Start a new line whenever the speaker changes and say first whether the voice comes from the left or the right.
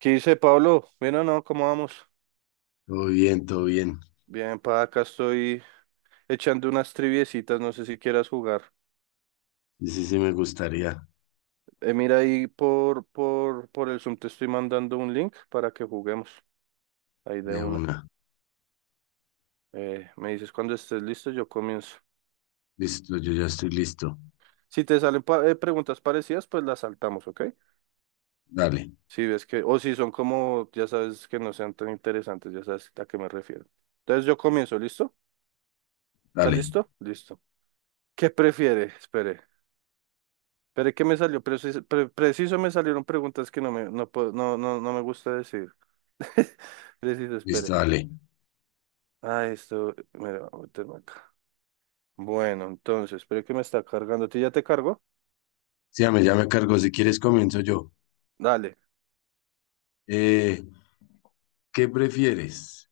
right: ¿Qué dice Pablo? Bueno, no, ¿cómo vamos?
left: Todo bien, todo bien.
right: Bien, pa, acá estoy echando unas triviecitas, no sé si quieras jugar.
left: Sí, sí, sí, me gustaría
right: Mira ahí por el Zoom te estoy mandando un link para que juguemos, ahí de
left: de
right: una.
left: una.
right: Me dices cuando estés listo, yo comienzo.
left: Listo, yo ya estoy listo.
right: Si te salen preguntas parecidas, pues las saltamos, ¿ok?
left: Dale,
right: Si ves que, o si son como, ya sabes que no sean tan interesantes, ya sabes a qué me refiero. Entonces yo comienzo, ¿listo? ¿Estás
left: dale,
right: listo? Listo. ¿Qué prefiere? Espere. Pero es que me salió, preciso, preciso me salieron preguntas que no me, no, no, no me gusta decir. Preciso, espere.
left: listo, dale.
right: Ah, esto, mira, voy a meterme acá. Bueno, entonces, espere que me está cargando. ¿Tú ya te cargo?
left: Sí, ya me cargo. Si quieres, comienzo yo.
right: Dale.
left: Eh, ¿Qué prefieres?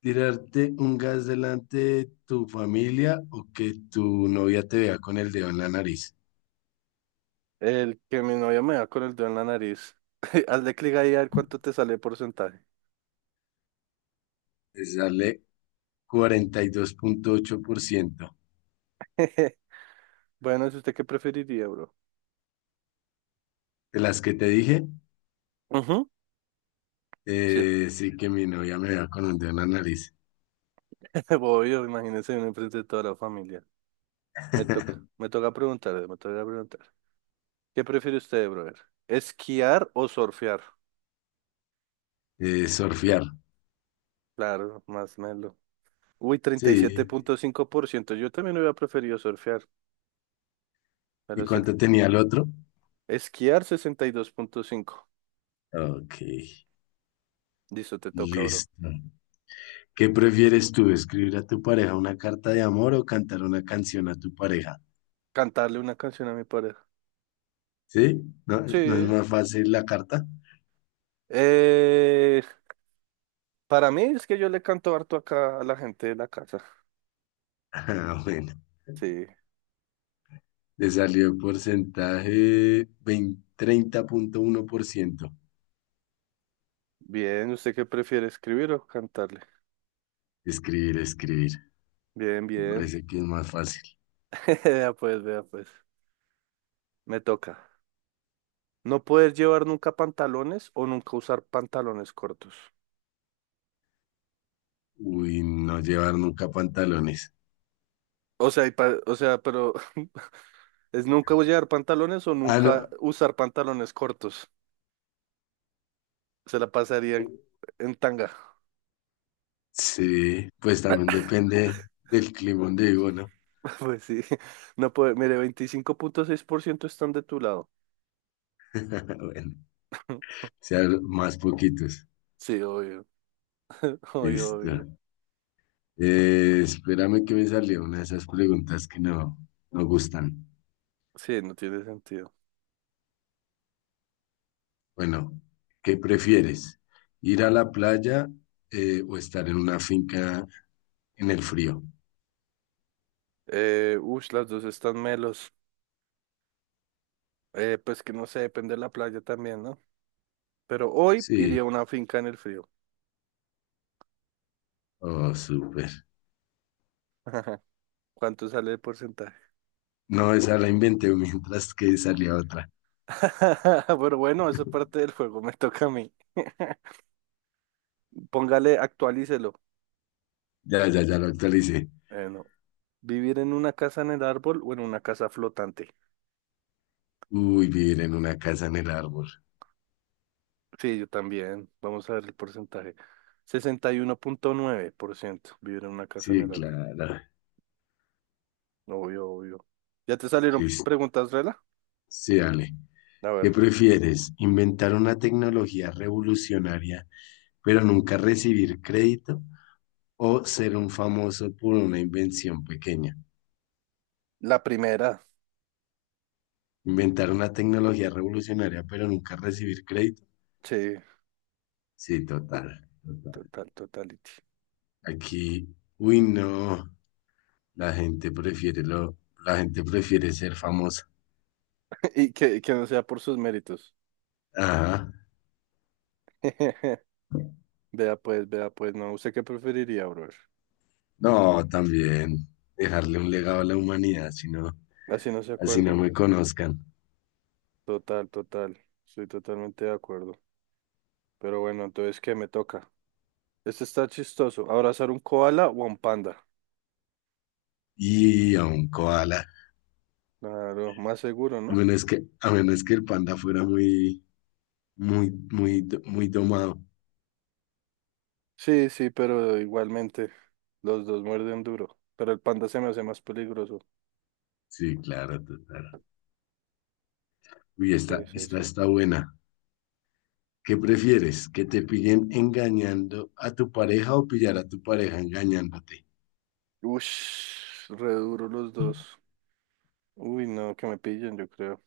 left: ¿Tirarte un gas delante de tu familia o que tu novia te vea con el dedo en la nariz?
right: El que mi novia me da con el dedo en la nariz. Hazle clic ahí a ver cuánto te sale el porcentaje.
left: Te sale 42,8%.
right: Bueno, ¿es usted qué preferiría, bro?
left: De las que te dije,
right: Ujú. Sí.
left: sí que mi novia me vea con un dedo en la nariz.
right: Obvio, imagínese uno enfrente de toda la familia. Me toca preguntarle, me toca preguntar. ¿Qué prefiere usted, brother? ¿Esquiar o surfear?
left: Surfear.
right: Claro, más melo. Uy, treinta y siete
left: Sí.
right: punto cinco por ciento Yo también hubiera preferido surfear,
left: ¿Y
right: pero es el
left: cuánto tenía el otro?
right: esquiar 62,5.
left: Ok,
right: Listo, te toca, bro.
left: listo. ¿Qué prefieres tú, escribir a tu pareja una carta de amor o cantar una canción a tu pareja?
right: Cantarle una canción a mi pareja.
left: ¿Sí? ¿No, no es
right: Sí.
left: más fácil la carta?
right: Eh, para mí es que yo le canto harto acá a la gente de la casa.
left: Ah, bueno,
right: Sí.
left: le salió porcentaje veinte 30,1%.
right: Bien, ¿usted qué prefiere, escribir o cantarle?
left: Escribir, escribir.
right: Bien,
left: Me
right: bien.
left: parece que es más fácil.
right: Vea pues, vea pues. Me toca. No poder llevar nunca pantalones o nunca usar pantalones cortos.
left: Uy, no llevar nunca pantalones.
right: O sea, y o sea, pero es nunca llevar pantalones o
left: Ah, no.
right: nunca usar pantalones cortos. Se la pasarían en tanga.
left: Sí, pues también depende del clima donde vivo, ¿no?
right: Pues sí. No puede. Mire, 25,6% están de tu lado.
left: Bueno, sean más poquitos.
right: Sí, obvio. Obvio,
left: Listo.
right: obvio.
left: Espérame que me salió una de esas preguntas que no gustan.
right: Sí, no tiene sentido.
left: Bueno, ¿qué prefieres? ¿Ir a la playa o estar en una finca en el frío?
right: Ush, las dos están melos. Pues que no sé, depende de la playa también, ¿no? Pero hoy
left: Sí,
right: iría a una finca en el frío.
left: oh, súper.
right: ¿Cuánto sale el porcentaje?
left: No, esa la inventé mientras que salía otra.
right: Pero bueno, eso es parte del juego, me toca a mí. Póngale, actualícelo.
left: Ya, ya, ya lo actualicé.
right: Bueno, vivir en una casa en el árbol o en una casa flotante.
left: Uy, vivir en una casa en el árbol.
right: Sí, yo también. Vamos a ver el porcentaje. 61,9% vivir en una casa en
left: Sí,
right: el árbol.
left: claro.
right: Obvio, obvio. ¿Ya te salieron
left: Listo.
right: preguntas, Rela?
left: Sí, dale.
right: A ver,
left: ¿Qué prefieres? ¿Inventar una tecnología revolucionaria pero nunca recibir crédito o ser un famoso por una invención pequeña?
right: la primera.
left: Inventar una tecnología revolucionaria, pero nunca recibir crédito.
right: Sí,
left: Sí, total, total.
right: total, totality.
left: Aquí, uy, no, la gente prefiere lo, la gente prefiere ser famosa.
right: Y que no sea por sus méritos.
left: Ajá.
right: Vea pues, no. ¿Usted qué preferiría, brother?
left: No, también dejarle un legado a la humanidad, si no,
right: Así no se
left: así no
right: acuerdan.
left: me conozcan.
right: Total, total. Estoy totalmente de acuerdo. Pero bueno, entonces, ¿qué me toca? Este está chistoso. ¿Abrazar un koala o un panda?
left: Y a un koala,
right: Claro, más seguro,
left: a
right: ¿no?
left: menos que, a menos que el panda fuera muy, muy, muy, muy domado.
right: Sí, sí, pero igualmente los dos muerden duro. Pero el panda se me hace más peligroso.
left: Sí, claro, total. Uy,
right: Sí,
left: esta,
right: sí,
left: esta
right: sí.
left: está buena. ¿Qué prefieres? ¿Que te pillen engañando a tu pareja o pillar a tu pareja engañándote?
right: Ush, re duro los dos. Uy, no, que me pillen, yo creo.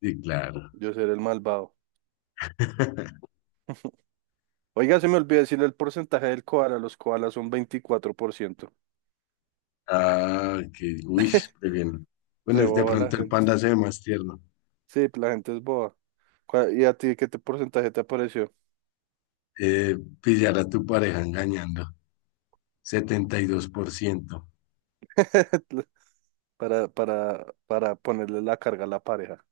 left: Sí, claro.
right: Yo seré el malvado. Oiga, se me olvidó decir el porcentaje del koala. Los koalas son 24%.
left: Ah, que, uy, qué bien. Bueno, de
right: Reboba la
left: pronto el
right: gente.
left: panda se ve más tierno.
right: Sí, la gente es boba. ¿Y a ti qué te porcentaje te apareció?
left: Pillar a tu pareja engañando. 72%.
right: Para ponerle la carga a la pareja.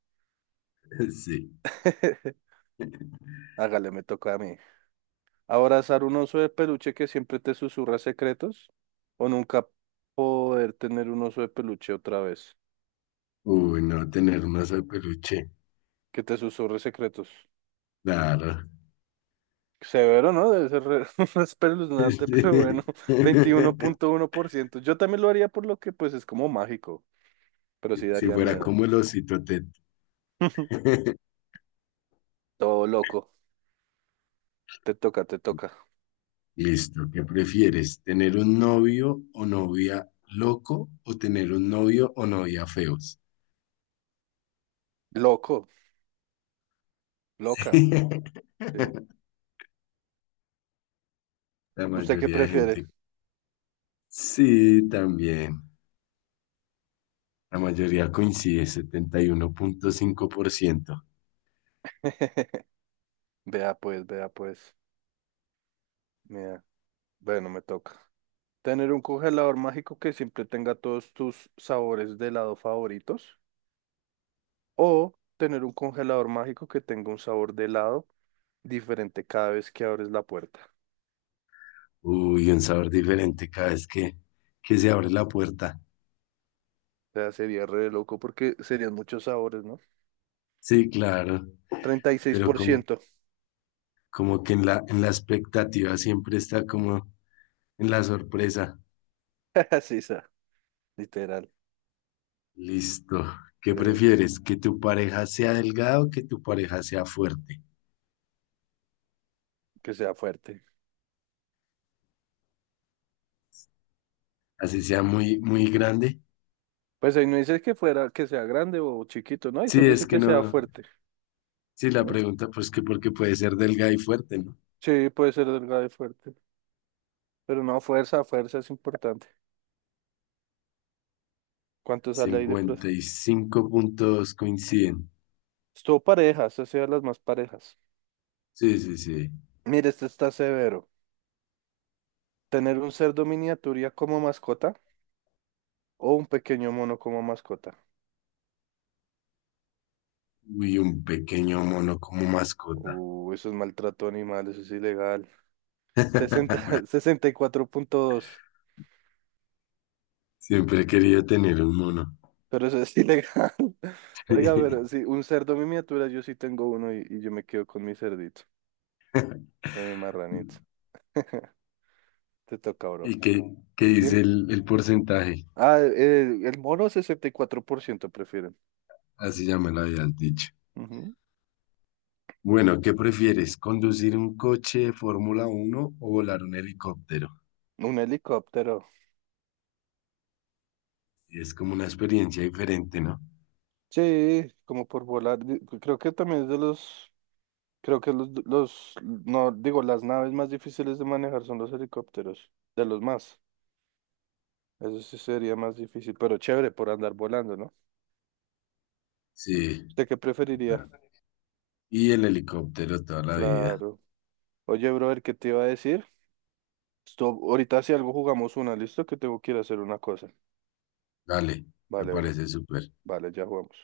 left: Sí.
right: Hágale, me toca a mí. ¿Abrazar un oso de peluche que siempre te susurra secretos? ¿O nunca poder tener un oso de peluche otra vez
left: Uy, no, tener un oso de peluche.
right: que te susurre secretos?
left: Claro.
right: Severo, ¿no? Debe ser espeluznante, pero bueno, 21,1%. Yo también lo haría por lo que pues es como mágico, pero sí
left: Si
right: daría
left: fuera
right: miedo.
left: como el osito Ted.
right: Todo loco. Te toca, te toca.
left: Listo, ¿qué prefieres? ¿Tener un novio o novia loco o tener un novio o novia feos?
right: Loco, loca. Sí.
left: La
right: ¿Usted qué
left: mayoría de
right: prefiere?
left: gente. Sí, también. La mayoría coincide, 71,5%.
right: Vea pues, vea pues. Mira. Bueno, me toca. Tener un congelador mágico que siempre tenga todos tus sabores de helado favoritos. O tener un congelador mágico que tenga un sabor de helado diferente cada vez que abres la puerta.
left: Uy, un sabor diferente cada vez que se abre la puerta.
right: O sea, sería re loco porque serían muchos sabores, ¿no?
left: Sí, claro,
right: Treinta y seis
left: pero
right: por
left: como,
right: ciento,
left: como que en la expectativa siempre está como en la sorpresa.
right: Sí, está, literal.
left: Listo. ¿Qué
right: pre-
left: prefieres? ¿Que tu pareja sea delgada o que tu pareja sea fuerte?
right: que sea fuerte.
left: Así sea muy, muy grande.
right: Pues ahí no dice que fuera, que sea grande o chiquito, ¿no? Ahí
left: Sí,
right: solo
left: es
right: dice
left: que
right: que sea
left: no.
right: fuerte,
left: Sí, la
right: ¿no?
left: pregunta, pues que porque puede ser delgada y fuerte, ¿no?
right: Sí, puede ser delgado y fuerte. Pero no, fuerza, fuerza es importante. ¿Cuánto sale ahí de pro?
left: 55 puntos coinciden.
right: Estuvo parejas, ha sido de las más parejas.
left: Sí, sí, sí.
right: Mire, este está severo. ¿Tener un cerdo miniatura como mascota o un pequeño mono como mascota?
left: Uy, un pequeño mono como mascota.
right: Eso es maltrato animal, eso es ilegal. 60, 64.2,
left: Siempre he querido tener un mono.
right: pero eso es ilegal. Oiga, pero sí, un cerdo miniatura, yo sí tengo uno y yo me quedo con mi cerdito, con mi marranito. Te toca, bro.
left: ¿Y qué
right: Dime.
left: dice el porcentaje?
right: Ah, el mono 64% prefieren.
left: Así ya me lo habías dicho.
right: Ujú.
left: Bueno, ¿qué prefieres? ¿Conducir un coche de Fórmula 1 o volar un helicóptero?
right: Un helicóptero.
left: Es como una experiencia diferente, ¿no?
right: Sí, como por volar. Pues, creo que también es de los, creo que no, digo, las naves más difíciles de manejar son los helicópteros, de los más. Eso sí sería más difícil, pero chévere por andar volando, ¿no?
left: Sí.
right: ¿Usted qué preferiría?
left: ah, Y el helicóptero toda la vida.
right: Claro. Oye, brother, ¿qué te iba a decir? Ahorita si algo jugamos una, ¿listo? Que tengo que ir a hacer una cosa.
left: Dale, me
right: Vale, bro.
left: parece súper.
right: Vale, ya jugamos.